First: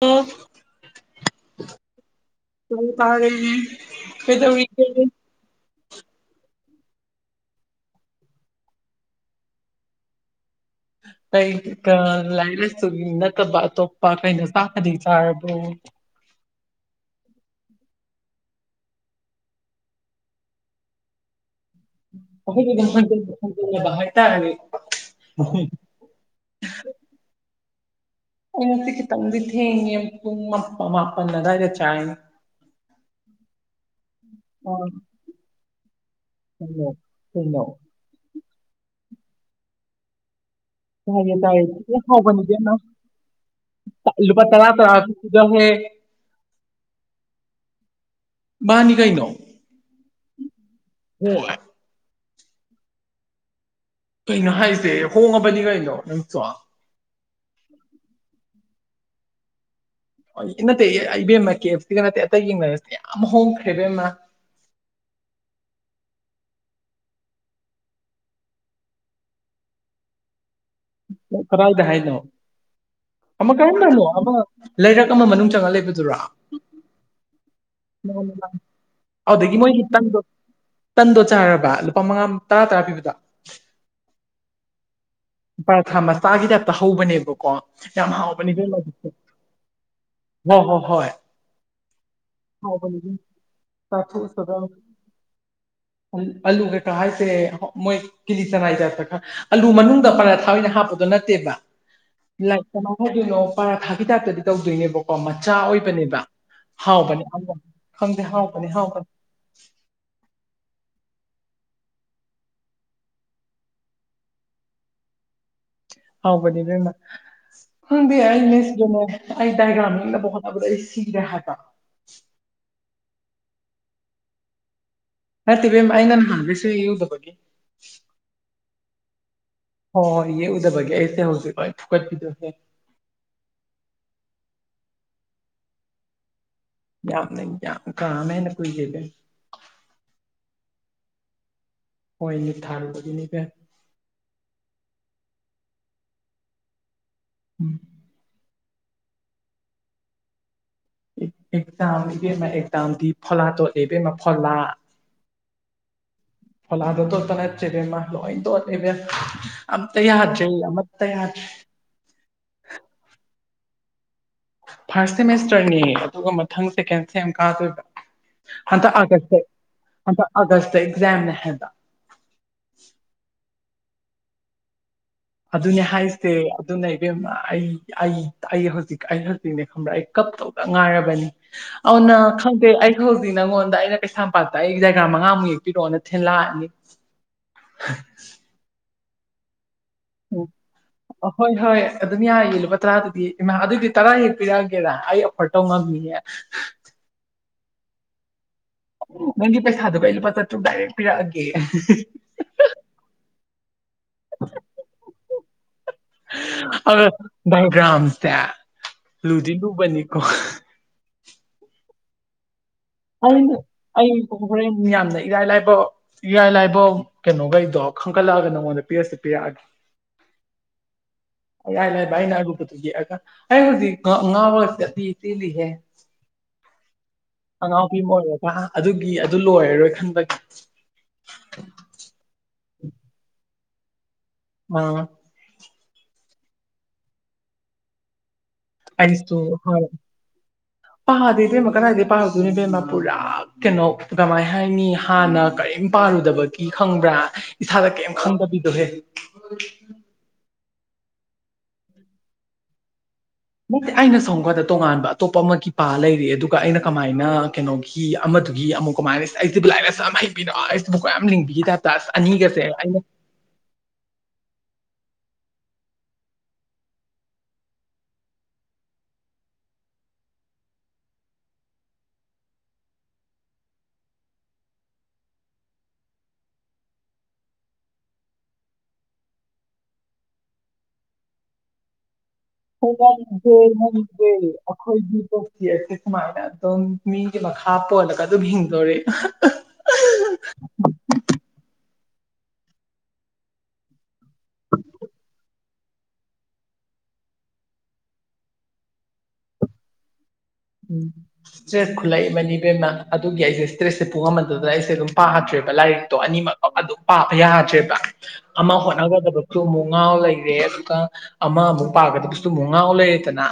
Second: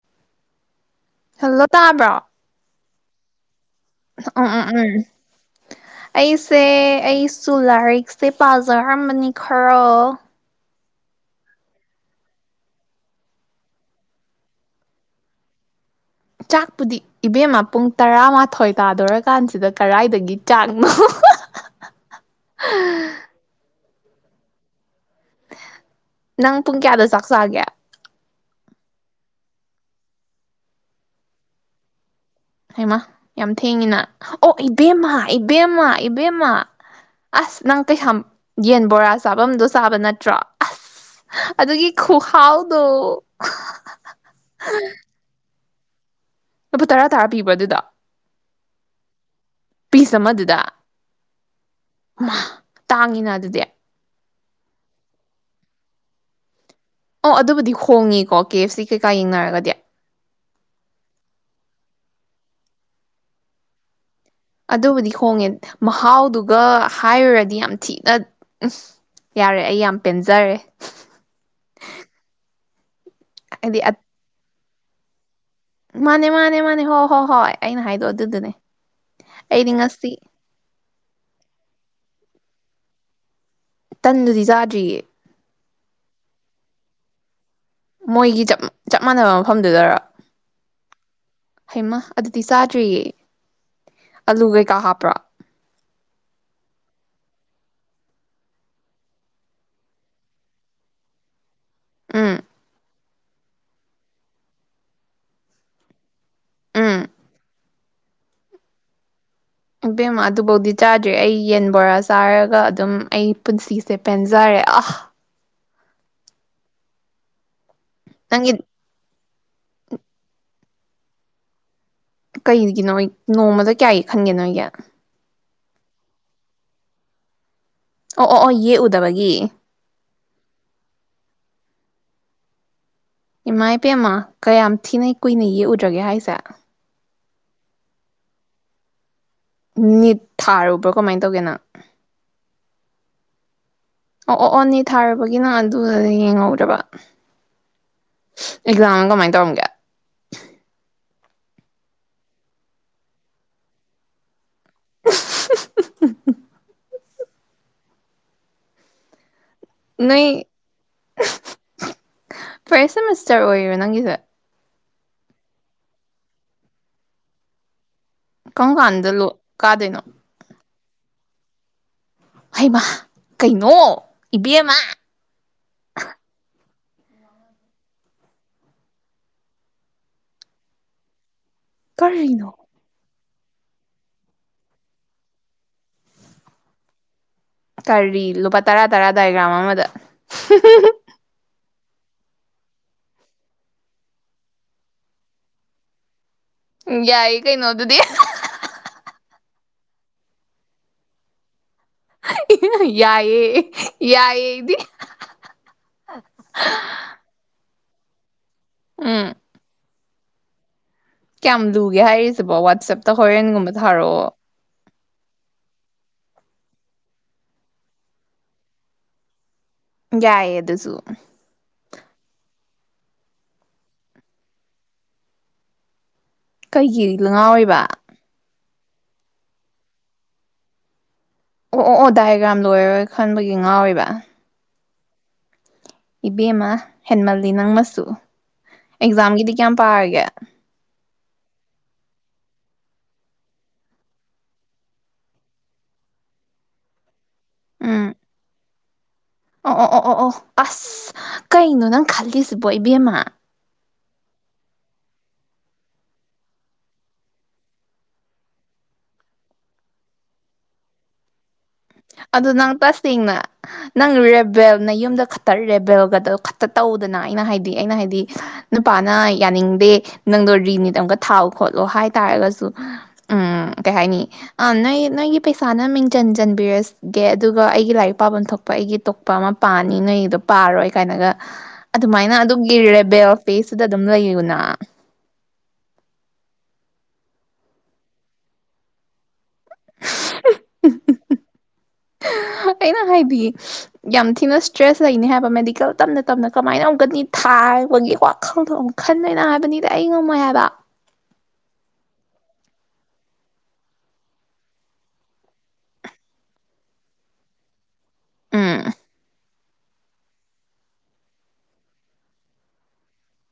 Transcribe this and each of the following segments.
ꯑꯦ hello ꯇꯥꯕ꯭ꯔꯣ ꯎꯝ ꯎꯝ ꯎꯝ [unintelligible] ꯑꯩꯁꯦ ꯑꯩꯁꯨ ꯂꯥꯏꯔꯤꯛꯁꯦ ꯄꯥꯖꯔꯝꯕꯅꯤ ꯈꯔ [unintelligible] ꯀꯩ ꯂꯥꯏꯔꯤꯛ ꯂꯥꯏꯁꯨ ꯅꯠꯇꯕ ꯑꯇꯣꯞꯄ ꯀꯩꯅꯣ ꯆꯥꯛꯀꯗꯤ ꯆꯥꯔꯕꯣ ꯆꯥꯛꯄꯨꯗꯤ ꯏꯕꯦꯝꯃ ꯄꯨꯡ ꯇꯔꯥꯃꯥꯊꯣꯏ ꯇꯥꯗꯣꯔꯀꯥꯟꯁꯤꯗ ꯀꯔꯥꯏꯗꯒꯤ ꯆꯥꯛꯅꯣ [unintelligible] ꯍꯥꯏꯇꯥꯔꯦ ꯅꯪ ꯄꯨꯡ ꯀꯌꯥꯗ ꯆꯥꯛ ꯆꯥꯒꯦ ꯑꯩ ꯉꯁꯤ ꯈꯤꯇꯪꯗꯤ ꯊꯦꯡꯉꯦ ꯄꯨꯡ ꯃꯥꯄ ꯃꯥꯄꯟ ꯑꯗꯥꯏꯗ ꯆꯥꯏ ꯍꯩꯏꯃꯥ ꯌꯥꯝ ꯊꯦꯡꯉꯤꯅ ꯑꯣ ꯑꯥ ꯏꯕꯦꯝꯃ ꯏꯕꯦꯝꯃ ꯏꯕꯦꯝꯃ ꯀꯩꯅꯣ ꯑꯁ ꯀꯩꯅꯣ ꯅꯪ ꯀꯩꯁꯥꯝ ꯌꯦꯟ ꯕꯣꯔꯥ ꯆꯥꯕꯝꯗꯣ ꯆꯥꯕ ꯅꯠꯇ꯭ꯔꯣ ꯑꯁ ꯆꯥꯏꯌꯦ ꯆꯥꯏꯌꯦ ꯑꯗꯨꯒꯤ ꯊꯤꯅ ꯍꯥꯎꯕꯅꯤ ꯏꯕꯦꯝꯃ ꯈꯨꯍꯥꯎꯗꯣ ꯂꯨꯄꯥ ꯇꯔꯥ ꯇꯔꯥ ꯄꯤꯕꯗꯣ ꯍꯦ ꯂꯨꯄꯥ ꯇꯔꯥ ꯇꯔꯥ ꯄꯤꯕ꯭ꯔꯣ ꯑꯗꯨꯗꯣ ꯃꯥꯅꯤ ꯀꯩꯅꯣ ꯄꯤꯁ ꯑꯃꯗꯨꯗ ꯍꯣꯏ ꯃꯥ ꯇꯥꯡꯉꯤꯅ ꯑꯗꯨꯗꯤ ꯀꯩꯅꯣ ꯍꯥꯏꯁꯦ ꯍꯣꯡꯉꯕꯅꯤ ꯀꯩꯅꯣ ꯅꯪꯁꯨ ꯑꯣ ꯑꯗꯨꯕꯨꯗꯤ ꯍꯣꯡꯉꯤꯀꯣ ꯀꯦ ꯑꯦꯐ ꯁꯤ ꯀꯩꯀꯥ ꯌꯦꯡꯅꯔꯒꯗꯤ ꯅꯠꯇꯦ ꯑꯩ ꯏꯕꯦꯝꯃ ꯀꯦ ꯑꯦꯐ ꯁꯤ ꯅꯠꯇꯦ ꯑꯇꯩ ꯌꯦꯡꯅꯔꯁꯨ ꯌꯥꯝ ꯍꯣꯡꯒ꯭ꯔꯦ ꯏꯕꯦꯝꯃ ꯑꯗꯨꯕꯨꯗꯤ ꯍꯣꯡꯉꯦ ꯃꯍꯥꯎꯗꯨꯒ ꯍꯥꯏꯔꯨꯔꯗꯤ ꯌꯥꯝ ꯊꯤꯅ [unintelligible] ꯌꯥꯔꯦ ꯑꯩ ꯌꯥꯝ ꯄꯦꯟꯖꯔꯦ ꯀꯔꯥꯏꯗ ꯍꯥꯏꯅꯣ ꯑꯃ ꯍꯥꯏꯗꯤ ꯀꯔꯝꯕꯅꯣ ꯑꯃ ꯂꯩꯔꯛ ꯑꯃ ꯃꯅꯨꯡ ꯆꯪꯉ ꯂꯩꯕꯗꯨꯔꯣ ꯃꯥꯅꯦ ꯃꯥꯅꯦ ꯃꯥꯅꯦ ꯍꯣ ꯍꯣ ꯍꯣꯏ ꯑꯩ [unintelligible] ꯑꯗꯨꯗꯒꯤ ꯃꯣꯏꯗꯤ ꯉꯁꯤ ꯇꯟꯗꯣ ꯇꯟꯗꯣ ꯆꯥꯔꯕ ꯂꯨꯄꯥ ꯃꯉꯥ ꯇꯔꯥ ꯇꯔꯥ ꯄꯤꯕꯗꯣ ꯇꯟꯗꯨꯗꯤ ꯆꯥꯗ꯭ꯔꯤꯌꯦ ꯄꯥꯔꯊꯥ ꯃꯆꯥꯒꯤ ꯇꯥꯏꯞꯇ ꯍꯧꯕꯅꯦꯕꯀꯣ ꯌꯥꯝ ꯃꯣꯏꯒꯤ ꯍꯥꯎꯕꯅꯤ ꯆꯞ ꯏꯕꯦꯝꯃ ꯆꯞ ꯑꯗꯨꯁꯨ ꯃꯥꯟꯅꯕ ꯃꯐꯝꯗꯨꯗꯔꯣ ꯍꯣꯏ ꯍꯣꯏ ꯍꯣꯏ ꯍꯩꯃꯥ ꯑꯗꯨꯗꯤ ꯍꯥꯎꯕꯅꯤ ꯆꯥꯗ꯭ꯔꯤꯌꯦ ꯏꯕꯦꯝꯃ ꯑꯂꯨ ꯀꯩꯀꯥ ꯍꯥꯞꯄ꯭ꯔꯣ ꯑꯜ ꯑꯜꯂꯨ ꯀꯩꯀꯥ ꯍꯥꯏꯁꯦ ꯃꯣꯏ ꯀꯤꯂꯤ ꯆꯥꯅꯥꯏ ꯇꯥꯏꯞꯇ ꯈ ꯑꯜꯂꯨ ꯃꯅꯨꯡ ꯄꯔꯥꯊꯥ ꯑꯣꯏꯅ ꯍꯥꯞꯄꯗꯣ ꯅꯠꯇꯦꯕ ꯎꯝ ꯂꯥꯏ ꯀꯃꯥꯏꯅ ꯍꯥꯏꯗꯣꯏꯅꯣ ꯄꯔꯥ ꯊꯥꯒꯤ ꯇꯥꯏꯞꯇꯗꯤ ꯇꯧꯗꯣꯏꯅꯦꯕꯀꯣ ꯃꯆꯥ ꯑꯣꯏꯕꯅꯦꯕ ꯎꯝ ꯍꯥꯎꯕꯅꯦ [unintelligible] ꯈꯪꯗꯦ ꯍꯥꯎꯕꯅꯦ ꯍꯥꯎꯕꯅꯦ ꯏꯕꯦꯝꯃ ꯑꯗꯨꯕꯧꯗꯤ ꯆꯥꯗ꯭ꯔꯤ ꯑꯩ ꯌꯦꯟ ꯕꯣꯔꯥ ꯆꯥꯔꯒ ꯑꯗꯨꯝ ꯑꯩ ꯄꯨꯟꯁꯤꯁꯦ ꯄꯦꯟꯖꯔꯦ ꯑꯥ ꯍꯥꯎꯕꯅꯦ ꯏꯕꯦꯝꯃ ꯈꯪꯗꯦ ꯑꯩ ꯅꯪꯒꯤ ꯉꯁꯤꯗꯤ [unintelligible] ꯑꯩ ꯗꯥꯏꯒ꯭ꯔꯥꯝ ꯌꯦꯛꯅꯕ ꯍꯣꯠꯅꯕꯗ ꯑꯩ ꯁꯤꯔꯦ ꯍꯥꯏꯕ ꯀꯩꯒꯤꯅꯣꯏ ꯅꯣꯡꯃꯗ ꯀꯌꯥ ꯌꯦꯛꯍꯟꯒꯦ ꯅꯣꯏꯒꯤ ꯅꯠꯇꯦ ꯏꯕꯦꯝꯃ ꯑꯩꯅ ꯅꯍꯥꯟꯒꯩ ꯁꯨꯡꯌꯦꯛ ꯌꯦꯛꯎꯗꯕꯒꯤ ꯗꯕꯒꯤ ꯍꯣꯏ ꯌꯦꯛꯎꯗꯕꯒꯤ ꯑꯩꯁꯦ ꯍꯧꯖꯤꯛ ꯂꯣꯏ ꯐꯨꯒꯠꯈꯤꯗꯣꯏꯅꯦ ꯏꯃꯥꯏꯄꯦꯝꯃ ꯀꯌꯥꯝ ꯊꯤꯅ ꯀꯨꯏꯅ ꯌꯦꯛꯎꯗ꯭ꯔꯒꯦ ꯍꯥꯏꯁꯦ ꯌꯥꯝꯅ ꯌꯥꯝ ꯀꯥ ꯑꯃꯍꯦꯟꯅ ꯀꯨꯏꯒꯤꯒꯦ ꯅꯤꯠ ꯊꯥꯔꯨꯕ꯭ꯔꯣ ꯀꯃꯥꯏ ꯇꯧꯒꯦꯅꯪ ꯍꯣꯏ ꯅꯤꯠ ꯊꯥꯔꯨꯕꯒꯤꯅꯤ ꯏꯕꯦꯝ [unintelligible] ꯑꯗꯨꯒ ꯌꯦꯡꯍꯧꯗ꯭ꯔꯥꯕ ꯎꯝ ꯑꯦꯛꯖꯥꯝ ꯀꯃꯥꯏꯅ ꯇꯧꯔꯝꯒꯦ ꯑꯦꯛꯖꯥꯝ ꯏꯕꯦꯝꯃ ꯑꯦꯛꯖꯥꯝꯗꯤ ꯐꯣꯂꯥ ꯇꯣꯠꯂꯦ ꯏꯕꯦꯝꯃ ꯐꯣꯂꯥ [unintelligible] ꯐꯣꯂꯥꯗ ꯇꯣꯠꯄ ꯅꯠꯇ꯭ꯔꯦ ꯏꯕꯦꯝꯃ ꯂꯣꯢ ꯇꯣꯠꯂꯦ ꯏꯕꯦꯝ ꯅꯣꯏ [unintelligible] ꯐꯥꯔꯁ ꯁꯦꯃꯤꯁꯇꯔ ꯑꯣꯏꯔꯣ ꯅꯪꯒꯤꯁꯦ ꯐꯥꯔꯁ ꯁꯦꯃꯦꯁꯇꯔꯅꯦ ꯑꯗꯨꯒ ꯃꯊꯪ ꯁꯦꯀꯦꯟ ꯁꯦꯝ ꯀꯥꯗꯣꯏꯕ ꯀꯔꯝ ꯍꯟꯗꯛ ꯀꯥꯟꯗ ꯑꯒꯁ ꯂꯣ ꯁꯦ ꯀꯥꯗꯣꯏꯅꯣ ꯍꯟꯗꯛ ꯑꯒꯁ ꯇ ꯑꯦꯛꯖꯥꯝꯅꯦ ꯍꯥꯏꯕ ꯍꯩꯃ ꯀꯩꯅꯣ ꯏꯕꯦꯝꯃ ꯑꯗꯨꯅꯦ ꯍꯥꯏꯁꯦ ꯑꯗꯨꯅ ꯏꯕꯦꯝꯃ ꯑꯩ ꯑꯩ ꯑꯩ ꯍꯧꯖꯤꯛ ꯑꯩ ꯍꯧꯖꯤꯛꯅꯦ ꯈꯪꯕ꯭ꯔꯥ ꯑꯩ ꯀꯞ ꯏꯇꯣꯝꯇ ꯉꯥꯏꯔꯕꯅꯤ ꯑꯥꯎꯅ ꯀꯔꯤꯅꯣ ꯈꯪꯗꯦ ꯑꯩ ꯈꯧ ꯅꯪꯉꯣꯟꯗ ꯑꯩꯅ ꯀꯩꯁꯥꯝꯄꯥꯠꯇ ꯑꯩꯒꯤ ꯗꯥꯢꯒ꯭ꯔꯥꯝ ꯃꯉꯥꯃꯨꯛ ꯌꯦꯛꯄꯤꯔꯛꯑꯣꯅ ꯊꯤꯟ ꯂꯥꯛꯑꯅꯤ ꯀꯔꯤ ꯂꯨꯄꯥ ꯇꯔꯥ ꯇꯔꯥ ꯗꯥꯏꯒ꯭ꯔꯥꯝ ꯑꯃꯗ ꯎꯝ ꯑꯍꯣꯏ ꯍꯣꯏ ꯑꯗꯨꯝ ꯌꯥꯢꯌꯦ ꯂꯨꯄꯥ ꯇꯔꯥꯗꯨꯗꯤ ꯏꯃꯥ ꯑꯗꯨꯏꯗꯤ ꯇꯔꯥ ꯌꯦꯛꯄꯤꯔꯛꯑꯒꯦꯔ ꯑꯩ ꯑꯣꯐꯔ ꯇꯧ ꯉꯝꯅꯤꯑꯦ ꯌꯥꯏ ꯀꯩꯅꯣꯗꯨꯗꯤ ꯍꯥ ꯍꯥ ꯍꯥ ꯅꯪꯒꯤ ꯄꯩꯁꯥꯗꯨꯒ ꯑꯩ ꯂꯨꯄꯥ ꯆꯥꯇ꯭ꯔꯨꯛ ꯗꯥꯏꯔꯦꯛ ꯄꯤꯔꯛꯑꯒꯦ ꯌꯥꯢꯑꯦ ꯌꯥꯢꯑꯦ ꯑꯧꯗꯤ ꯍꯥ ꯍꯥ ꯒ꯭ꯔꯥꯝꯁꯦ ꯎꯝ ꯂꯨꯗꯤ ꯂꯨꯕꯅꯤꯀꯣ ꯀꯌꯥꯝ ꯂꯨꯒꯦ ꯍꯥꯏꯔꯤꯁꯤꯕꯣ ꯋꯥꯠ ꯑꯩ ꯑꯩ ꯍꯣꯔꯦꯟ ꯌꯥꯝ ꯂꯩ ꯏꯔꯥꯏ ꯂꯥꯏꯕ ꯏꯔꯥꯏ ꯂꯥꯏꯕ ꯀꯩꯅꯣꯈꯩꯗꯣ ꯈꯟꯒꯠꯂꯛꯑꯒ ꯅꯪꯉꯣꯟꯗ ꯄꯤꯔꯛꯑꯁꯨ ꯄꯤꯔꯛꯑꯒꯦ ꯌꯥꯏꯌꯦ ꯑꯗꯨꯁꯨꯨ ꯏꯔꯥꯏ ꯂꯥꯏꯕ ꯑꯩꯅ ꯑꯔꯨꯕꯗꯨ ꯌꯦꯛꯑꯒ ꯑꯩ ꯍꯧꯖꯤꯛ ꯉꯥꯎꯔꯒ ꯆꯠꯂꯤ ꯆꯦꯜꯂꯤꯍꯦ ꯀꯩꯒꯤ ꯉꯥꯎꯔꯤꯕ ꯑꯉꯥꯎꯕꯤ ꯑꯃ ꯑꯣꯏꯔꯒ ꯑꯗꯨꯒꯤ ꯑꯗꯨ ꯂꯣꯏꯔꯔꯣꯏ ꯈꯟꯕꯒꯤ ꯑꯣ ꯑꯣ ꯑꯣ ꯗꯥꯏꯒ꯭ꯔꯥꯝ ꯂꯣꯏꯔꯔꯣꯏ ꯈꯟꯕꯒꯤ ꯉꯥꯎꯔꯤꯕ ꯃꯥ ꯏꯕꯦꯝꯃ ꯍꯦꯟꯃꯜꯂꯤ ꯅꯪꯃꯁꯨ ꯑꯩꯁꯨ ꯑꯦꯛꯖꯥꯝꯒꯤꯗꯤ ꯀꯌꯥꯝ ꯍꯣꯏ ꯄꯥꯔꯒꯦ ꯄꯥꯗꯦ ꯏꯕꯦꯝꯃ ꯀꯗꯥꯢꯗꯩ ꯄꯥꯔꯨꯗꯣꯢꯅꯣ ꯏꯕꯦꯝꯃ ꯄꯨꯔꯥ ꯀꯩꯅꯣ ꯀꯃꯥꯏ ꯍꯥꯏꯅꯤ ꯍꯥꯟꯅ ꯀꯔꯤꯝ ꯄꯥꯔꯨꯗꯕꯒꯤ ꯈꯪꯕ꯭ꯔꯥ ꯏꯁꯥꯗ ꯀꯩꯝ ꯎꯝ ꯈꯪꯗꯕꯤꯗꯣꯍꯦ ꯑꯣ ꯑꯣ ꯑꯣ ꯑꯣ ꯑꯣ ꯑꯁ ꯀꯩꯅꯣ ꯅꯪ ꯈꯜꯂꯤꯁꯤꯕꯣ ꯏꯕꯦꯝꯃ ꯑꯩꯅ ꯁꯣꯝꯀꯥꯟꯗ ꯇꯣꯉꯥꯟꯕ ꯑꯇꯣꯞꯄ ꯑꯃꯒꯤ ꯄꯥ ꯂꯩꯔꯦ ꯑꯗꯨꯒ ꯑꯩꯅ ꯀꯃꯥꯏꯅ ꯀꯩꯅꯣꯒꯤ ꯑꯃ ꯑꯗꯨꯒꯤ ꯑꯃꯨꯛ ꯀꯃꯥꯏꯅ ꯑꯩꯁꯤꯕꯨ ꯂꯥꯏꯔꯤꯛ ꯂꯥꯢꯁꯨ ꯌꯥꯝ ꯍꯕꯤꯔꯣ ꯑꯩꯁꯤꯕꯨ ꯀꯣꯛ ꯌꯥꯝ ꯂꯤꯡꯕꯤꯒꯤ ꯇꯥꯢꯞ ꯑꯗꯣ ꯅꯪ ꯇꯁꯦꯡꯅ ꯅꯪ ꯔꯦꯕꯦꯜꯅ ꯌꯨꯝꯗ ꯈꯛꯇ ꯔꯦꯕꯦꯜ ꯈꯛꯇ ꯇꯧꯗꯅ ꯑꯩꯅ ꯍꯥꯏꯗꯤ ꯑꯩꯅ ꯍꯥꯏꯗꯤ ꯅꯨꯄꯥꯅ ꯌꯥꯅꯤꯡꯗꯦ ꯅꯪꯗꯣ ꯔꯤꯅꯤꯠ ꯑꯃꯨꯛꯀ ꯊꯥꯎ ꯈꯣꯠꯂꯣ ꯍꯥꯏꯇꯥꯥꯔꯒꯁꯨ ꯎꯝ ꯀꯩ ꯍꯥꯏꯅꯤ ꯑꯥ ꯅꯣꯏ ꯅꯣꯏ ꯒꯤ ꯄꯩꯁꯥꯅ ꯃꯤꯡ ꯆꯟ ꯆꯟꯕꯤꯔꯁꯤ ꯒꯦ ꯑꯗꯨꯒ ꯑꯩꯒꯤ ꯂꯥꯏꯔꯤꯛ ꯄꯥꯐꯝ ꯊꯣꯛꯄ ꯑꯩꯒꯤ ꯕꯣꯛꯄ ꯑꯃ ꯄꯥꯅꯤ ꯅꯣꯏꯒꯤꯗꯣ ꯄꯥꯔꯣꯏ ꯀꯥꯏꯅꯒ ꯑꯗꯨꯃꯥꯏꯅ ꯑꯗꯨꯒꯤ ꯔꯦꯕꯦꯜ [unintelligible] ꯐꯦꯁꯇꯨꯗ ꯑꯗꯨꯝ ꯂꯩꯌꯨꯅ ꯁꯨꯃꯥꯢꯅ ꯑꯗꯨꯝ ꯃꯤꯒꯤ ꯃꯈꯥ ꯄꯣꯜꯂꯒ ꯑꯗꯨꯝ ꯍꯤꯡꯗꯣꯔꯦ ꯍꯨ ꯍꯨ ꯍꯨ ꯑꯩꯅ ꯍꯥꯏꯗꯤ ꯌꯥꯝ ꯊꯤꯅ ꯁ꯭ꯇ꯭ꯔꯦꯁ ꯂꯩꯅꯤ ꯍꯥꯏꯕ ꯃꯦꯗꯤꯀꯦꯜ ꯇꯞꯅ ꯇꯞꯅ ꯀꯃꯥꯏꯅ ꯑꯃꯨꯛꯀ ꯅꯤꯠ ꯊꯥꯕꯒꯤ ꯋꯥꯈꯜꯗꯣ ꯑꯃꯨꯛ ꯈꯟꯗꯣꯢꯅꯣ ꯍꯥꯏꯕꯅꯤꯗ ꯑꯩ ꯉꯝꯃꯣꯢ ꯍꯥꯏ ꯎꯝ ꯁ꯭ꯇ꯭ꯔꯦꯁ ꯈꯨꯂꯩ ꯑꯃꯅꯤ ꯕꯦꯝꯃ ꯑꯗꯨꯒꯤ ꯑꯩꯁꯦ ꯏꯁꯇ꯭ꯔꯦꯁꯁꯦ ꯄꯨꯉꯝꯃꯟꯗꯗꯅ ꯑꯩꯁꯦ ꯑꯗꯨꯝ ꯄꯥꯗ꯭ꯔꯦꯕ ꯂꯥꯏꯔꯤꯛꯇꯣ ꯑꯅꯤꯃꯛ ꯑꯗꯨꯝ ꯄꯥꯕ ꯌꯥ ꯗ꯭ꯔꯦꯕ ꯑꯃ ꯎꯝ ꯍꯣꯠꯅꯒꯗꯕ ꯁꯨꯃꯨꯛ ꯉꯥꯎ ꯂꯩꯔꯦ ꯑꯗꯨꯒ ꯑꯃ ꯑꯃꯨꯛ ꯄꯥꯒꯗꯕꯁꯨ ꯑꯃꯨꯛ ꯉꯥꯎ ꯂꯩꯔꯦꯗꯅ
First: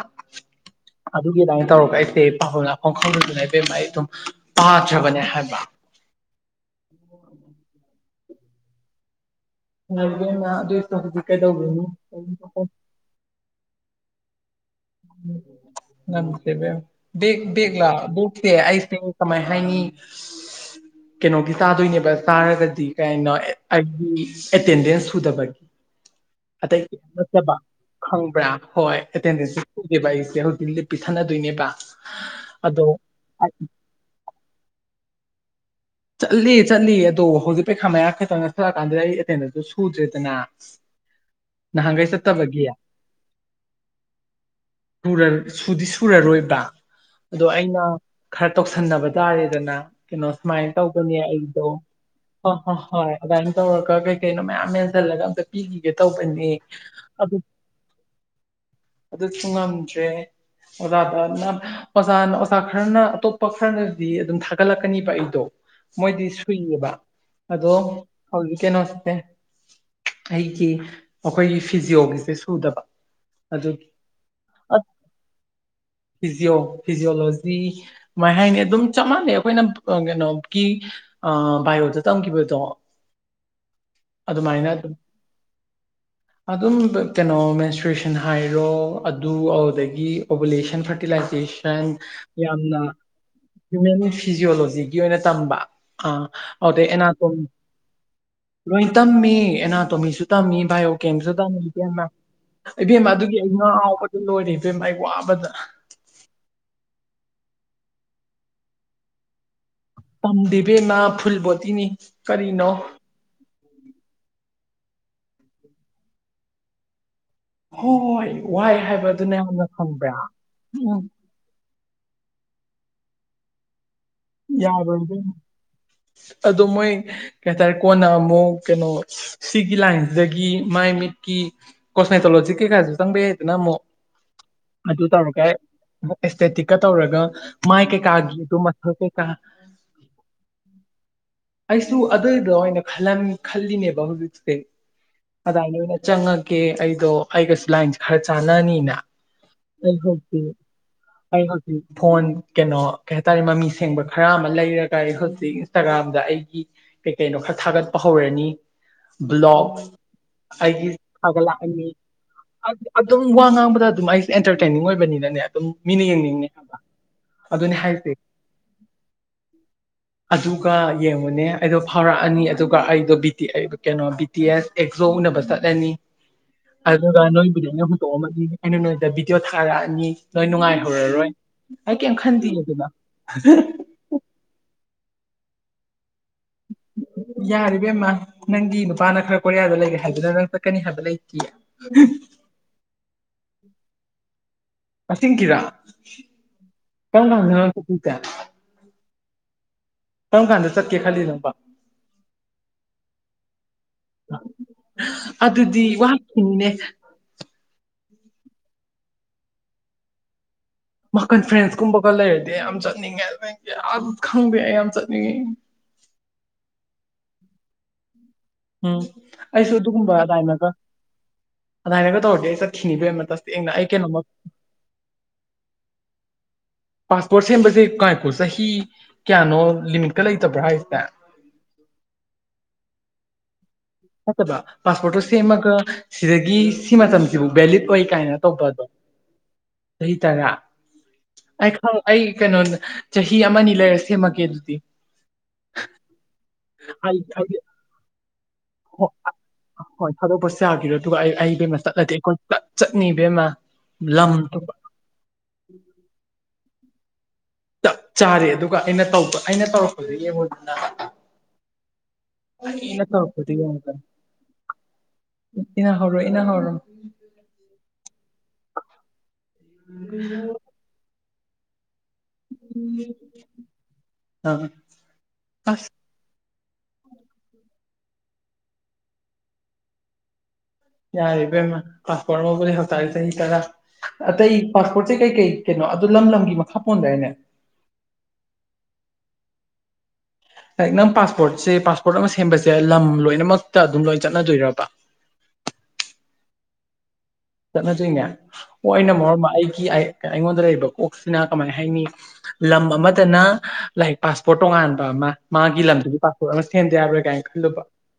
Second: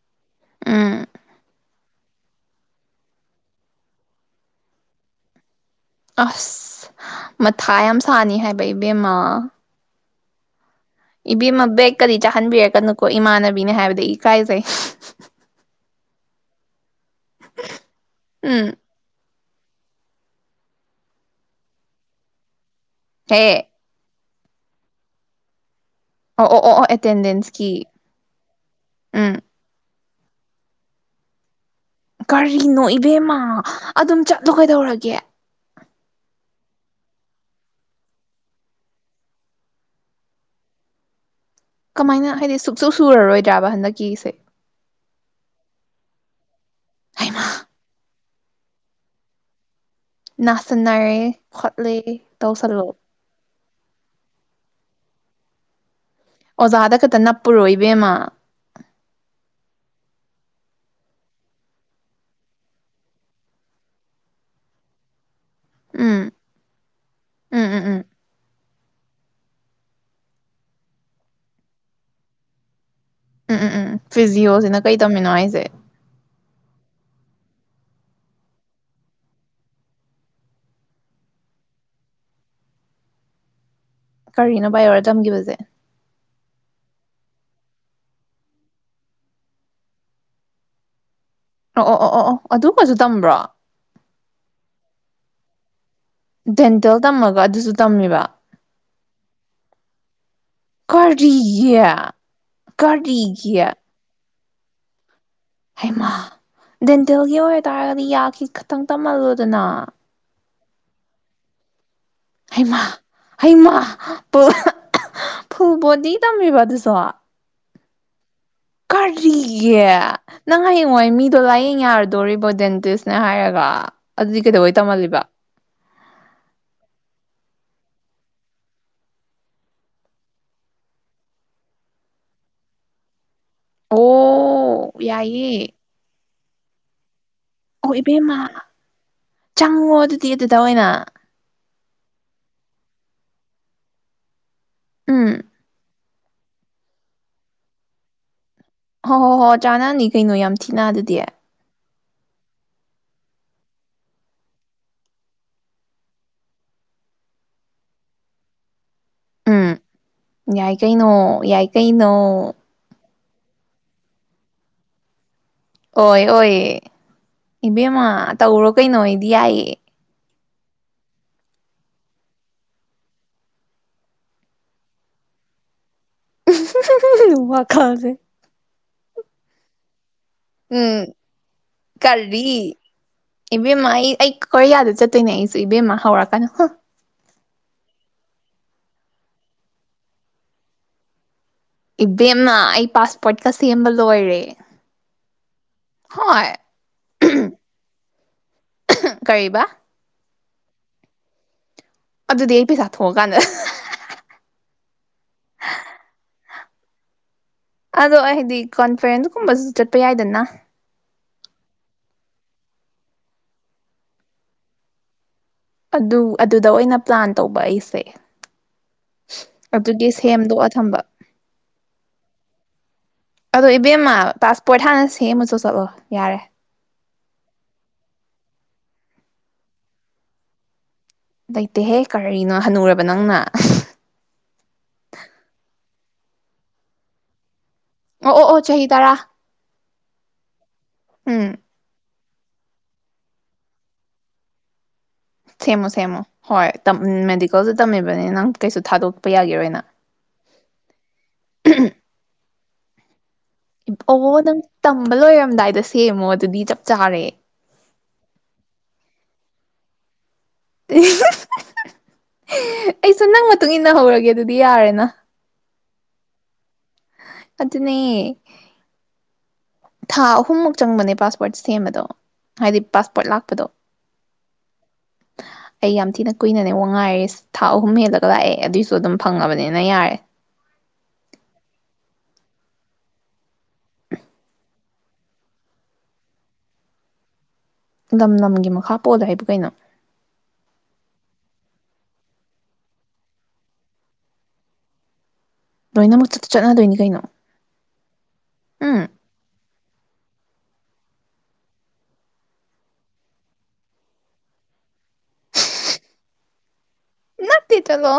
ꯎꯝ ꯑꯗꯨꯒꯤ ꯑꯗꯥꯢꯅ ꯇꯧꯔꯒ ꯑꯩ ꯗꯦ ꯄꯥꯕꯝ ꯂꯥꯛꯐꯝ ꯈꯪꯗꯗꯅ ꯏꯕꯦꯝꯃ ꯑꯩꯗꯣ ꯄꯥꯗ꯭ꯔꯕꯅꯦ ꯍꯥꯏꯕ ꯑꯁ ꯃꯊꯥ ꯌꯥꯝ ꯁꯥꯅꯤ ꯍꯥꯏꯕ ꯏꯕꯦꯝꯃ ꯍꯥ ꯏꯕꯦꯝꯃ ꯑꯗꯨꯏ ꯏꯕꯦꯝꯃ ꯕꯦꯛꯀꯗꯤ ꯆꯥꯍꯟꯕꯤꯔꯛꯀꯅꯨꯀꯣ ꯏꯃꯥꯟꯅꯕꯤꯅꯦ ꯍꯥꯏꯕꯗꯤ ꯏꯀꯥꯏꯖꯩ ꯅꯝꯁꯦ ꯏꯕꯦꯝꯃ ꯕꯦꯛ ꯕꯦꯛꯂꯣ ꯕꯦꯛꯇꯦ ꯎꯝ ꯑꯩꯁꯦ ꯀꯃꯥꯏ ꯍꯥꯏꯅꯤ ꯀꯩꯅꯣꯒꯤ ꯆꯥꯗꯣꯏꯅꯦꯕ ꯆꯥꯔꯒꯗꯤ ꯀꯩꯅꯣ ꯍꯦ ꯑꯩꯒꯤ ꯑꯦꯇꯦꯟꯗꯦꯟꯁ ꯁꯨꯗꯕꯒꯤ ꯑꯣ ꯑꯣ ꯑꯣ ꯑꯇꯩ ꯑꯣ ꯅꯠꯇꯕ ꯑꯦꯇꯦꯟꯗꯦꯟꯁꯀꯤ ꯈꯪꯕ꯭ꯔꯥ ꯍꯣꯏ ꯎꯝ ꯑꯦꯇꯦꯟꯗꯦꯟꯁ ꯁꯨ ꯁꯨꯗꯦꯕ ꯑꯩꯁꯦ ꯍꯧꯖꯤꯛ ꯂꯤꯞ ꯄꯤꯁꯟꯅꯗꯣꯏꯅꯦꯕ ꯀꯔꯤꯅꯣ ꯑꯗꯣ ꯏꯕꯦꯝꯃ ꯑꯗꯨꯝ ꯆꯠꯂꯣ ꯀꯩꯗꯧꯔꯒꯦ ꯆꯠꯂꯤ ꯆꯠꯂꯤ ꯑꯗꯣ ꯍꯧꯖꯤꯛ ꯄꯩꯈꯥ ꯃꯌꯥ ꯈꯛꯇꯪ ꯅꯛꯁꯜꯂ ꯀꯥꯟꯗ ꯑꯩ ꯑꯦꯇꯦꯟꯗꯦꯟꯁꯇꯨ ꯁꯨꯗ꯭ꯔꯦꯗꯅ [inaudible] ꯅꯍꯥꯟꯒꯩ ꯀꯃꯥꯏꯅ ꯍꯥꯏꯗꯤ ꯆꯠꯇꯕꯒꯤ ꯁꯨꯛꯁꯨ ꯁꯨꯔꯔꯣꯏꯗ꯭ꯔꯕ ꯍꯟꯗꯛꯀꯤꯁꯦ ꯁꯨꯔ ꯁꯨꯗꯤ ꯁꯨ ꯄꯨꯔꯔꯣꯏꯕ ꯑꯗꯣ ꯍꯩꯃꯥ ꯑꯩꯅ ꯈꯔ ꯇꯧꯁꯟꯅꯕ ꯇꯥꯔꯦꯗꯅ ꯀꯩꯅꯣ ꯁꯨꯃꯥꯏ ꯇꯧꯕꯅꯦ ꯅꯥꯁꯟꯅꯔꯦ ꯑꯩꯗꯣ ꯈꯣꯠꯂꯦ ꯍꯣꯏ ꯍꯣꯏ ꯇꯧꯁꯜꯂꯣ ꯍꯣꯏ ꯑꯗꯨꯃꯥꯏꯅ ꯇꯧꯔꯒ ꯀꯩ ꯀꯩꯅꯣ ꯃꯌꯥꯝ ꯌꯥꯟ ꯖꯜꯂꯒ ꯑꯝꯇ ꯄꯤꯒꯤꯒꯦ ꯇꯧꯕꯅꯦ ꯑꯣꯖꯥꯗ ꯈꯛꯇ ꯑꯗꯨ ꯅꯞꯄꯨꯔꯣ ꯏꯕꯦꯝꯃ ꯑꯗꯨꯁꯨ ꯉꯝꯗ꯭ꯔꯦ ꯑꯣꯖꯥꯗꯅ ꯑꯣꯖꯥꯅ ꯑꯣꯖꯥ ꯈꯔꯅ ꯑꯇꯣꯞꯄ ꯈꯔꯅꯗꯤ ꯑꯗꯨꯝ ꯊꯥꯒꯠꯂꯛꯀꯅꯤꯕ ꯑꯩꯗꯣ ꯃꯣꯏꯗꯤ ꯎꯝ ꯁꯨꯏꯌꯦꯕ ꯎꯝ ꯑꯗꯣ ꯎꯝ ꯎꯝ ꯍꯧꯖꯤꯛ ꯀꯩꯅꯣꯁꯦ ꯑꯩꯒꯤ ꯃꯈꯣꯏꯒꯤ ꯐꯤꯖꯤꯌꯣꯒꯤꯁꯦ ꯁꯨꯗꯕ ꯎꯝ ꯎꯝ ꯑꯗꯨꯒꯤ ꯎꯝ ꯑ ꯐꯤꯖꯤꯌꯣꯁꯤꯅ ꯀꯩ ꯇꯝꯃꯤꯅꯣ ꯍꯥꯏꯁꯦ ꯐꯤꯖꯤꯌꯣ ꯐꯤꯖꯤꯌꯣꯂꯣꯖꯤ ꯗꯤ ꯀꯃꯥꯏ ꯍꯥꯏꯅꯤ ꯑꯗꯨꯝ ꯆꯞ ꯃꯥꯟꯅꯩ ꯑꯩꯈꯣꯏꯅ ꯑꯥ ꯀꯩꯅꯣ ꯀꯤ ꯑꯥ ꯚꯥꯏꯌꯣꯗ ꯇꯝꯈꯤꯕꯗꯣ ꯀꯔꯤꯅꯣ ꯑꯗꯨꯃꯥꯏꯅ ꯗꯨꯝ ꯕꯥꯏꯑꯣꯗ ꯇꯝꯈꯤꯕꯁꯦ ꯑꯗꯨꯝꯕ ꯀꯩꯅꯣ ꯃꯦꯟꯁꯆꯨꯔꯦꯁꯟ ꯍꯥꯏꯔꯣ ꯑꯗꯨ ꯑꯗꯨꯗꯒꯤ ꯑꯣꯕꯨꯂꯦꯁꯟ ꯐ꯭ꯔꯇꯤꯂꯥꯏꯖ ꯑꯣ ꯖꯦꯁꯟ ꯑꯣ ꯑꯣ ꯑꯣ ꯑꯣ ꯌꯥꯝꯅ ꯑꯗꯨꯒꯁꯨ ꯇꯝꯕ꯭ꯔꯣ ꯍꯤꯌꯨꯃꯦꯟꯅꯤꯁ ꯐꯤꯖꯤꯌꯣꯂꯣꯖꯤꯒꯤ ꯑꯣꯏꯅ ꯇꯝꯕ ꯑꯥ ꯑꯣꯗꯩ ꯗꯦꯟꯇꯦꯜ ꯇꯝꯃꯒ ꯑꯦꯅꯥꯇꯣꯃꯤ ꯑꯗꯨꯁꯨ ꯇꯝꯃꯤꯕ ꯂꯣꯏ ꯇꯝꯃꯤ ꯑꯦꯅꯥꯇꯣꯃꯤꯁꯨ ꯇꯝꯃꯤ ꯕꯥꯏꯑꯣ ꯀꯦꯝꯁꯨ ꯇꯝꯃꯤ ꯀꯔꯤꯒꯤ ꯏꯕꯦꯝꯃ ꯏꯕꯦꯝ ꯑꯗꯨꯒꯤ ꯑꯩ ꯀꯔꯤꯒꯤ ꯉꯥꯎꯕꯗ ꯂꯣꯏꯔꯦ ꯏꯕꯦꯝ ꯑꯩ ꯋꯥꯕꯗ ꯍꯩꯃꯥ ꯗꯦꯟꯇꯦꯜꯒꯤ ꯑꯣꯏꯇꯥꯔꯒꯗꯤ ꯌꯥꯒꯤ ꯈꯇꯪ ꯇꯝꯍꯜꯂꯣꯗꯅ ꯏꯕꯦꯝꯃ ꯐꯨꯜ ꯕꯣꯗꯤꯅꯤ ꯀꯔꯤꯅꯣ ꯍꯩꯃꯥ ꯍꯩꯃꯥ ꯄꯨꯜ ꯑꯍ ꯑꯍ ꯐꯨꯜꯕꯣꯗꯤ ꯇꯝꯃꯤꯕ ꯑꯗꯨꯁꯨ ꯍꯣꯏ ꯋꯥꯏ ꯍꯥꯏꯕꯗꯨꯅ ꯌꯥꯝꯅ ꯀꯔꯤꯒꯤ ꯈꯪꯕ꯭ꯔꯥ ꯅꯪ ꯎꯝ ꯍꯌꯦꯡꯋꯥꯏ ꯃꯤꯗꯣ ꯂꯥꯏꯌꯦꯡ ꯌꯥꯔ ꯗꯣꯔꯤꯕꯣ ꯗꯦꯟꯇꯤꯁꯅꯦ ꯍꯥꯏꯔꯒ ꯑꯗꯨꯗꯤ ꯀꯩꯗꯧꯕꯩ ꯌꯥꯔꯣꯏ ꯇꯝꯍꯜꯂꯤꯕ ꯏꯕꯦꯝꯃ ꯑꯗꯣ ꯃꯣꯏ ꯀꯩꯍꯥꯏꯇꯥꯔꯦ ꯀꯣꯟꯅ ꯑꯃꯨꯛ ꯀꯩꯅꯣ ꯁꯤꯒꯤ ꯂꯥꯏꯟꯖꯤꯗꯒꯤ ꯃꯥꯏ ꯃꯤꯠꯀꯤ ꯀꯣꯁꯃꯦꯇꯣꯂꯣꯖꯤ ꯀꯩꯀꯥ ꯆꯪꯕ ꯌꯥꯏꯗꯅ ꯑꯃꯨꯛ ꯑꯣ ꯑꯗꯨ ꯇꯧꯔꯒ ꯌꯥꯏꯌꯦ ꯑꯃꯨꯛ ꯑꯦꯁꯊꯦꯇꯤꯛꯀ ꯇꯧꯔꯒ ꯃꯥꯏ ꯑꯣ ꯀꯩꯀꯥꯒꯤ ꯏꯕꯦꯝꯃ ꯑꯗꯨꯃ ꯆꯪꯉꯣ ꯑꯗꯨꯗꯤ ꯑꯗꯨꯗ ꯑꯣꯏꯅ ꯑꯩꯁꯨ ꯑꯗꯨꯏꯗꯣ ꯑꯣꯏꯅ ꯈꯜꯂꯝ ꯈꯜꯂꯤꯅꯦꯕ ꯍꯧꯖꯤꯛꯁꯦ ꯎꯝ ꯑꯗꯥꯏꯅ ꯆꯪꯉꯒꯦ ꯑꯩꯗꯣ ꯑꯩꯒꯁꯨ ꯂꯥꯏꯟꯁꯦ ꯈꯔ ꯆꯥ ꯅꯅꯤꯅ ꯍꯣ ꯍꯣ ꯍꯣ ꯑꯩ ꯆꯥꯟꯅꯅꯤ ꯀꯩꯅꯣ ꯍꯧꯖꯤꯛ ꯌꯥꯝ ꯊꯤꯅ ꯑꯗꯨꯗꯤ ꯑꯩ ꯍꯧꯖꯤꯛ ꯐꯣꯟ ꯀꯩꯅꯣ ꯀꯩ ꯍꯥꯏꯇꯥꯔꯦ ꯃꯃꯤ ꯁꯦꯡꯕ ꯈꯔ ꯑꯃ ꯂꯩꯔꯒ ꯑꯩ ꯍꯧꯖꯤꯛ ꯏꯟꯁꯇꯥꯒ꯭ꯔꯥꯝ ꯗꯥ ꯑꯩꯒꯤ ꯀꯩ ꯀꯩꯅꯣ ꯈꯔ ꯊꯥꯒꯠꯄ ꯍꯧꯔꯅꯤ ꯎꯝ ꯕ꯭ꯂꯣꯛ ꯌꯥꯏ ꯑꯩꯒꯤ ꯀꯩꯅꯣ ꯌꯥꯏ ꯊꯥꯒꯠꯂꯛꯑꯅꯤ ꯀꯩꯅꯣ ꯑꯗꯨꯝ ꯋꯥ ꯉꯥꯡꯕꯗ ꯑꯗꯨꯃꯥꯏ ꯑꯦꯟꯇꯔꯇꯦꯟꯅꯤꯡ ꯑꯣꯏꯕꯅꯤꯅꯅꯦ ꯑꯗꯨꯝ ꯃꯤꯅ ꯑꯣꯏꯌꯦ ꯌꯦꯡꯅꯤꯡꯅꯦ ꯑꯣꯏꯌꯦ ꯍꯥꯏꯕ ꯑꯗꯨꯅꯦ ꯏꯕꯦꯝꯃ ꯍꯥꯏꯁꯦ ꯇꯧꯔꯣ ꯀꯩꯅꯣ ꯑꯩꯗꯤ ꯌꯥꯏꯌꯦ ꯑꯗꯨꯒ ꯌꯦꯡꯉꯨꯅꯦ ꯑꯩꯗꯣ ꯐꯥꯎꯔꯛꯑꯅꯤ ꯑꯗꯨꯒ ꯑꯩꯗꯣ ꯕꯤ ꯇꯤ ꯑꯩ ꯀꯩꯅꯣ ꯕꯤ ꯇꯤ ꯑꯦꯁ ꯑꯦꯛꯖꯣ ꯎꯅꯕ ꯆꯠꯂꯅꯤ ꯑꯗꯨꯒ ꯅꯣꯏꯕꯨꯗꯤ ꯑꯩꯅ ꯋꯥꯈꯜꯁꯦ ꯍꯨꯟꯇꯣꯛꯑꯝꯃꯅꯤ ꯑꯩꯅ ꯅꯣꯏꯗ ꯚꯗꯤꯑꯣ ꯊꯥꯔꯛꯑꯅꯤ ꯅꯣꯏ ꯎꯝ ꯅꯨꯡꯉꯥꯏꯍꯧꯔꯔꯣꯏ ꯑꯩ ꯀꯦꯝ ꯈꯟꯗꯦ ꯀꯔꯤ ꯑꯗꯨꯅ ꯏꯕꯦꯝꯃ ꯑꯩ ꯑꯩ ꯀꯣꯔꯤꯌꯥꯗ ꯆꯠꯇꯣꯏꯅꯦ ꯑꯩꯁꯦ ꯏꯕꯦꯝꯃ ꯍꯧꯔꯛꯀꯅꯨ ꯍꯨ ꯌꯥꯔꯦ ꯏꯕꯦꯝꯃ ꯅꯪꯒꯤ ꯅꯨꯄꯥꯅ ꯈꯔ ꯀꯣꯔꯤꯌꯥꯗ ꯂꯩꯔꯦ ꯍꯥꯏꯗꯨꯅ ꯅꯪ ꯆꯠꯀꯅꯤ ꯍꯥꯏꯕ ꯂꯩ ꯏꯕꯦꯝꯅ ꯑꯩ ꯄꯥꯁꯄꯣꯔꯠꯀ ꯁꯦꯝꯕ ꯂꯣꯏꯔꯦ ꯑꯁꯦꯡꯀꯤꯔꯥ ꯀꯔꯝ ꯍꯣꯏ ꯀꯥꯟꯗꯅꯣ ꯅꯪ ꯆꯠꯇꯧꯁꯦ ꯍ ꯀꯔꯤꯕ ꯀꯔꯝ ꯀꯥꯟꯗ ꯆꯠꯀꯦ ꯈꯜꯂꯤꯅꯣꯕ ꯑꯗꯨꯗꯤ ꯑꯩ ꯄꯩꯁꯥ ꯊꯣꯛꯑꯀꯥꯟꯗ ꯑꯗꯨꯗꯤ ꯋꯥ [unintelligible] ꯑꯗꯣ ꯑꯩ ꯍꯥꯢꯗꯤ ꯀꯣꯟꯐꯔꯦꯟꯗꯀꯨꯝꯕꯁꯨ ꯆꯠꯄ ꯌꯥꯏꯗꯅ ꯃꯥ ꯀꯟꯐ꯭ꯔꯦꯟꯁ ꯀꯨꯝꯕꯒ ꯂꯩꯔꯗꯤ ꯌꯥꯝ ꯆꯠꯅꯤꯡꯉꯦ ꯅꯪꯖꯦ ꯌꯥꯝ ꯈꯪꯗꯧ ꯑꯩ ꯌꯥꯝ ꯆꯠꯅꯤꯡꯉꯦ ꯑꯗꯨ ꯑꯗꯨꯗ ꯑꯣꯏꯅ ꯄ꯭ꯂꯥꯟ ꯇꯧꯕ ꯑꯩꯁꯦ ꯎꯝ ꯑꯩꯁꯨ ꯑꯗꯨꯒꯤ ꯑꯗꯨꯒꯨꯝꯕ ꯁꯦꯝꯗꯣꯛꯑ ꯑꯗꯥꯏꯅꯒ ꯊꯝꯕ ꯑꯗꯥꯏꯅꯒ ꯇꯧꯔꯗꯤ ꯆꯠꯈꯤꯅꯤꯕꯦꯝꯃ ꯑꯗꯣ ꯇꯁꯦꯡꯅ ꯑꯩ ꯏꯕꯦꯝꯃ ꯀꯩꯅꯣꯃ ꯄꯥꯁꯄꯣꯔꯠ ꯍꯥꯟꯅ ꯁꯦꯝꯃꯨꯆꯣ ꯆꯠꯂꯣ ꯌꯥꯔꯦ ꯄꯥꯁꯄꯣꯔꯠ ꯁꯦꯝꯕꯁꯦ ꯀꯥꯔꯠꯇꯣ ꯆꯍꯤ ꯀ꯭ꯌꯥꯅꯣ ꯂꯤꯃꯤꯠꯀ ꯂꯩꯇꯕ꯭ꯔꯣ ꯍꯥꯏꯁꯦ ꯂꯩꯇꯦꯍꯦ ꯀꯔꯤꯅꯣ ꯍꯅꯨꯔꯕ ꯅꯪꯅ ꯅꯠꯇꯕ ꯄꯥꯁꯄꯣꯔꯠꯇꯣ ꯁꯦꯝꯃꯒ ꯁꯤꯗꯒꯤ ꯁꯤ ꯃꯇꯝꯁꯤꯕꯨꯛ ꯚꯦꯂꯤꯠ ꯑꯣꯏ ꯀꯥꯏꯅ ꯑꯣ ꯑꯣ ꯑꯣ ꯇꯧꯕꯗꯣ ꯆꯍꯤ ꯇꯔꯥ ꯆꯍꯤ ꯇꯔꯥ ꯎꯝ ꯑꯩ ꯈꯪ ꯑꯩ ꯀꯩꯅꯣ ꯆꯍꯤ ꯑꯃꯅꯤ ꯂꯩꯔ ꯁꯦꯝꯃꯛꯀꯦ ꯑꯗꯨꯗꯤ ꯁꯦꯝꯃꯣ ꯁꯦꯝꯃꯣ ꯍꯣꯏ ꯇꯝ ꯃꯦꯗꯤꯀꯦꯜꯁꯨ ꯇꯝꯃꯤꯕꯅꯤ ꯅꯪ ꯀꯩꯁꯨ ꯍꯣ ꯊꯥꯗꯣꯛꯄ ꯌꯥꯒꯤꯔꯣꯏꯅ ꯑ ꯍꯣꯏ ꯊꯥꯗꯣꯛꯄꯁꯨ ꯌꯥꯈꯤꯔꯣꯏ ꯑꯗꯨꯒ ꯑꯩ ꯑꯩ ꯅꯠꯇꯦ ꯑꯩ ꯀꯣꯢꯄꯨꯂꯞ ꯆꯠꯅꯤ ꯏꯕꯦꯝꯃ ꯂꯝ [unintelligible] ꯅꯪ ꯇꯝꯕ ꯂꯣꯏꯔꯝꯗꯥꯏꯗ ꯁꯦꯝꯃꯣ ꯑꯗꯨꯗꯤ ꯆꯞ ꯆꯥꯔꯦ ꯆꯞ ꯆꯥꯔꯦ ꯑꯗꯨꯒ ꯑꯩꯅ ꯇꯩꯕ ꯑꯩꯅ ꯇꯧꯔꯛꯄꯗꯤ ꯌꯦꯡꯉꯨ [unintelligible] [unintelligible] ꯑꯩꯅ ꯑꯩꯁꯨ ꯅꯪ ꯇꯧꯔꯛꯄꯗꯨ ꯃꯇꯨꯡ ꯏꯟꯅꯍꯧꯔꯒꯦ ꯑꯗꯨꯗꯤ ꯌꯥꯔꯦꯅ ꯏꯅꯍꯧꯔꯣ ꯏꯅꯍꯧꯔꯣ ꯑꯗꯨꯅꯦ ꯊꯥ ꯑꯍꯨꯝꯃꯨꯛ ꯆꯪꯕꯅꯦ ꯄꯥꯁꯄꯣꯔꯠ ꯁꯦꯝꯕꯗꯣ ꯍꯥꯏꯗꯤ ꯄꯥꯁꯄꯣꯔꯠ ꯂꯥꯛꯄꯗꯣ ꯑꯥ ꯑꯁ ꯑꯩ ꯌꯥꯝ ꯊꯤꯅ ꯀꯨꯏꯅꯅꯦ ꯋꯥ ꯉꯥꯏꯔꯤꯁꯦ ꯊꯥ ꯑꯍꯨꯝ ꯍꯦꯜꯂꯒ ꯂꯥꯛꯑꯦ ꯑꯗꯨꯏꯁꯨ ꯑꯗꯨꯝ ꯐꯪꯉꯕꯅꯤꯅ ꯌꯥꯔꯦ ꯌꯥꯔꯦ ꯏꯕꯦꯝꯃ ꯄꯥꯁꯄꯣꯔꯠ ꯂꯧꯕꯁꯦ ꯉꯁꯥꯏ ꯆꯍꯤ ꯇꯔꯥ ꯑꯇꯩ ꯄꯥꯁꯄꯣꯔꯠꯁꯦ ꯀꯩ ꯀꯩ ꯀꯩꯅꯣ ꯑꯗꯨ ꯂꯝ ꯂꯝꯒꯤ ꯃꯈꯥ ꯄꯣꯟꯗꯥꯏꯅꯦ ꯅꯝ ꯅꯝꯒꯤ ꯃꯈꯥ ꯄꯣꯜꯂꯦ ꯍꯥꯏꯕꯨ ꯀꯩꯅꯣ ꯂꯥꯏꯛ ꯅꯪ ꯄꯥꯁꯄꯣꯔꯠꯁꯦ ꯄꯥꯁꯄꯣꯔꯠ ꯑꯃ ꯁꯦꯝꯕꯁꯦ ꯂꯝ ꯂꯣꯏꯅꯃꯛꯇ ꯑꯗꯨꯝ ꯂꯣꯏꯅ ꯆꯠꯅꯗꯣꯏꯔꯕ [inaudible] ꯂꯣꯏꯅꯃꯛ ꯆꯠ ꯆꯠꯅꯗꯣꯏꯅꯤ ꯀꯩꯅꯣ ꯆꯠꯅꯗꯣꯏꯅꯦ ꯑꯣ ꯎꯝ ꯑꯩꯅ ꯃꯔꯣꯟꯃ ꯑꯩꯒꯤ ꯑꯩꯉꯣꯟꯗ ꯂꯩꯔꯤꯕ ꯀꯣꯛꯁꯤꯅ ꯀꯃꯥꯏ ꯍꯥꯏꯅꯤ ꯂꯝ ꯑꯃꯗꯅ ꯂꯥꯏꯛ ꯄꯥꯁꯄꯣꯔꯠ ꯇꯣꯉꯥꯟꯕ ꯑꯃ ꯃꯥꯒꯤ ꯂꯝꯗꯨꯒꯤ ꯄꯥꯁꯄꯣꯔꯠ ꯑꯃ ꯁꯦꯝꯗ ꯌꯥꯔꯣꯢ ꯀꯥꯏ ꯇꯦ ꯆꯠꯂꯣ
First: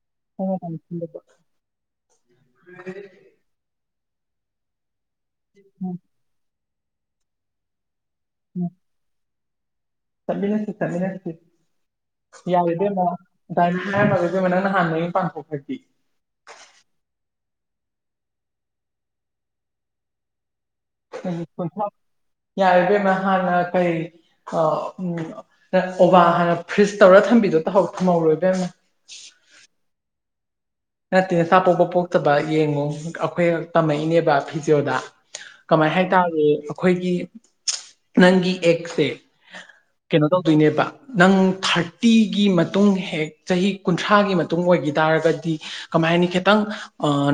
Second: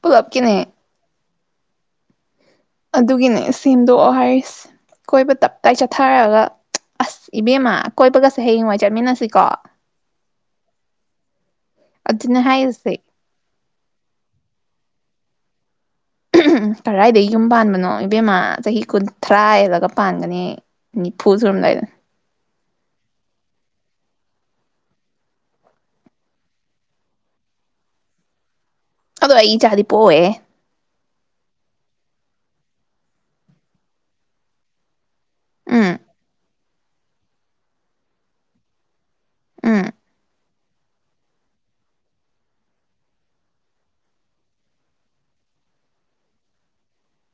ꯄꯨꯂꯞꯀꯤꯅꯦ ꯃꯇꯝ ꯁꯤꯜꯂꯕ ꯑꯗꯨꯒꯤꯅꯦ ꯁꯤꯡꯗꯣꯛꯑꯣ ꯍꯥꯏꯔꯤꯁꯦ ꯀꯣꯏꯕ ꯇꯞꯇꯥꯏ ꯆꯠꯊꯔꯒ ꯑꯁ ꯏꯕꯦꯝꯃ ꯀꯣꯏꯕꯒꯁꯦ ꯎꯝ ꯍꯌꯦꯡꯋꯥꯏ ꯆꯠꯃꯤꯟꯅꯁꯤꯀꯣ ꯆꯠꯃꯤꯟꯅꯁꯤ ꯆꯠꯃꯤꯟꯅꯁꯤ ꯑꯗꯨꯅꯦ ꯌꯥꯔꯦ ꯍꯥꯏꯔꯤꯁꯦ ꯏꯕꯦꯝꯃ ꯗꯥꯢꯔꯤ ꯂꯥꯡꯅꯨ ꯏꯕꯦꯝꯃ ꯅꯪꯅ ꯍꯥꯟꯅ ꯅꯌꯨꯝ ꯄꯥꯡꯊꯣꯛꯈ꯭ꯔꯗꯤ [unintelligible] ꯀꯔꯥꯏꯗꯒꯤ ꯌꯨꯝ ꯄꯥꯟꯕꯅꯣ ꯏꯕꯦꯝꯃ ꯆꯍꯤ ꯀꯨꯟꯊ꯭ꯔꯥ ꯍꯦꯜꯂꯒ ꯄꯥꯟꯒꯅꯤ ꯑꯩ ꯅꯤꯐꯨ ꯅꯨꯃꯤꯠ ꯁꯨꯔꯝꯗꯥꯏꯗ ꯀꯨꯟꯊ꯭ꯔꯥ ꯌꯥꯔꯦ ꯏꯕꯦꯝꯃ ꯍꯥꯟꯅ ꯀꯩ ꯑ ꯎꯝ ꯔꯁꯑꯣꯕꯥ ꯍꯥꯟꯅ ꯐ꯭ꯔꯤꯖ ꯇꯧꯔ ꯊꯝꯕꯤ ꯗꯨ ꯇꯍꯧ ꯇꯧꯍꯧꯔꯣ ꯏꯕꯦꯝꯃ ꯑꯗꯣ ꯑꯩ ꯏꯆꯥꯗꯤ ꯄꯣꯛꯑꯣꯢꯍꯦ ꯅꯠꯇꯦ ꯅꯆꯥ ꯄꯣꯛꯄ ꯄꯣꯛꯇꯕ ꯌꯦꯡꯉꯣ ꯑꯩꯈꯣꯏ ꯇꯝꯃꯛꯏꯅꯦꯕ ꯐꯤꯖꯣꯗ ꯎꯝ ꯀꯃꯥꯏ ꯍꯥꯏꯇꯥꯕꯅꯤ ꯑꯩꯈꯣꯏꯒꯤ ꯅꯪꯒꯤ ꯑꯦꯛꯁꯦ ꯎꯝ ꯀꯩꯅꯣ ꯇꯧꯗꯣꯏꯅꯦꯕ ꯅꯪ ꯊꯔꯇꯤꯒꯤ ꯃꯇꯨꯡ ꯍꯦꯛ ꯆꯍꯤ ꯀꯨꯟꯊ꯭ꯔꯥꯒꯤ ꯃꯇꯨꯡ ꯑꯣꯏꯒꯤ ꯇꯔꯒꯗꯤ ꯀꯃꯥꯏ ꯍꯥꯢꯅꯤ ꯈꯤꯇꯪ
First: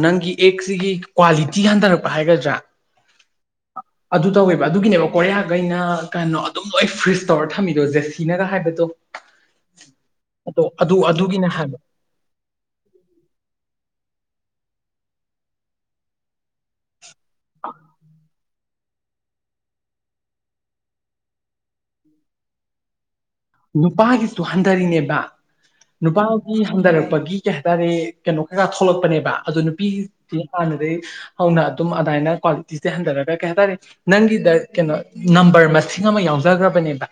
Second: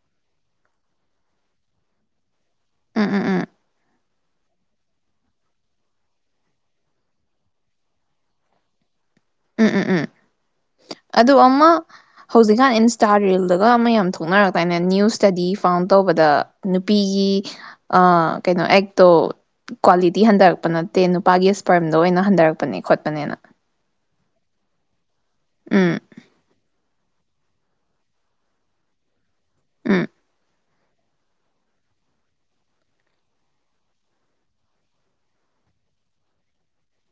ꯅꯪꯒꯤ ꯑꯦꯛꯁꯤꯒꯤ ꯀ꯭ꯋꯥꯂꯤꯇꯤ ꯍꯟꯊꯔꯛꯄ ꯍꯥꯏꯒꯗ꯭ꯔꯥ [unintelligible] ꯑꯗꯨ ꯇꯧꯋꯦꯕ ꯑꯗꯨꯒꯤꯅꯦꯕ ꯀꯣꯔꯤꯌꯥꯒꯩꯅ ꯀꯩꯅꯣ ꯑꯗꯨꯝ ꯂꯣꯏ ꯐ꯭ꯔꯤꯖ ꯇꯧꯔ ꯊꯝꯃꯤꯗꯣ ꯖꯦꯁꯤꯅꯒ ꯍꯥꯏꯕꯗꯣ ꯎꯝ ꯎꯝ ꯎꯝ ꯑꯗꯣ ꯑꯗꯨ ꯑꯗꯨꯒꯤꯅꯦ ꯑꯃ ꯍꯥꯏꯕ ꯍꯧꯖꯤꯛꯀꯥꯟ ꯏꯟꯁ ꯇꯥ ꯔꯤꯜꯗꯒ ꯑꯃ ꯌꯥꯝ ꯊꯣꯛꯅꯔꯛꯇꯥꯏꯅꯦ ꯅ꯭ꯌꯨꯁ ꯁ꯭ꯇꯗꯤ ꯐꯥꯎꯟ ꯇꯧꯕꯗ ꯅꯨꯄꯤ ꯒꯤ ꯑꯥ ꯀꯩꯅꯣ ꯑꯦꯛꯇꯣ ꯀ꯭ꯋꯥꯂꯤꯇꯤ ꯍꯟꯊꯔꯛꯄ ꯅꯠꯇꯦ ꯅꯨꯄꯥꯒꯤ ꯁ꯭ꯄꯔꯝꯗꯣ ꯑꯣꯏꯅ ꯍꯟꯊꯔꯛꯄꯅꯦ ꯈꯣꯠꯄꯅꯦꯅ ꯅꯨꯄꯥꯒꯤꯁꯨ ꯍꯟꯗꯔꯤꯅꯦꯕ ꯎꯝ ꯅꯨꯄꯥꯒꯤ ꯍꯟꯗꯔꯛ ꯄꯒꯤ ꯀꯩ ꯍꯥꯏꯇꯥꯔꯦ ꯀꯩꯅꯣ ꯈꯔ ꯊꯣꯛꯂꯛꯄꯅꯦꯕ ꯑꯗꯨ ꯎꯝ ꯅꯨꯄꯤꯒꯤꯁꯦ ꯍꯥꯟꯅ ꯍꯧꯅ ꯑꯗꯨꯝ ꯑꯗꯥꯢꯅ ꯀ꯭ꯋꯥꯂꯤꯇꯤꯁꯦ ꯍꯟꯗꯔꯒ ꯀꯩ ꯍꯥꯢꯇꯥꯔꯦ ꯅꯪꯒꯤꯗ ꯀꯩꯅꯣ ꯅꯝꯕꯔ ꯃꯁꯤꯡ ꯑꯃ ꯌꯥꯎꯖꯈ꯭ꯔꯕꯅꯦꯕ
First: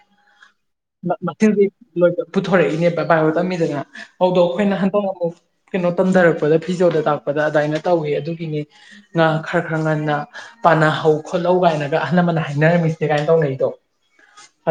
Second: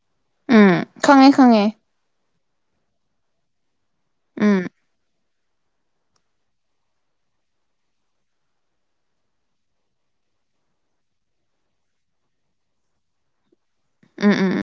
ꯎꯝ ꯈꯪꯉꯦ ꯈꯪꯉꯦ [unintelligible] ꯄꯨꯊꯣꯔꯛꯏꯅꯦꯕ ꯕꯥꯏꯔꯣꯗ ꯇꯝꯃꯤꯗꯅ ꯑꯗꯨꯗꯣ ꯎꯝ ꯑꯩꯈꯣꯏꯅ ꯍꯟꯗꯛ ꯑꯃꯨꯛ ꯀꯩꯅꯣ ꯇꯝꯊꯔꯛꯄꯗ ꯐꯤꯖꯣꯗ ꯇꯥꯛꯄꯗ ꯑꯗꯨꯥꯏꯅ ꯇꯧꯋꯦ ꯑꯗꯨꯒꯤꯅꯦ ꯉꯥ ꯈꯔ ꯈꯔ ꯉꯟꯅ ꯄꯥꯅꯍꯧ ꯈꯣꯠꯍꯧ ꯀꯥꯏꯅꯒ ꯑꯍꯜ ꯂꯃꯟ ꯍꯥꯏꯅꯔꯝꯃꯤꯁꯦ ꯀꯥꯏꯅ ꯇꯧꯅꯩꯗꯣ ꯎꯝ ꯎꯝ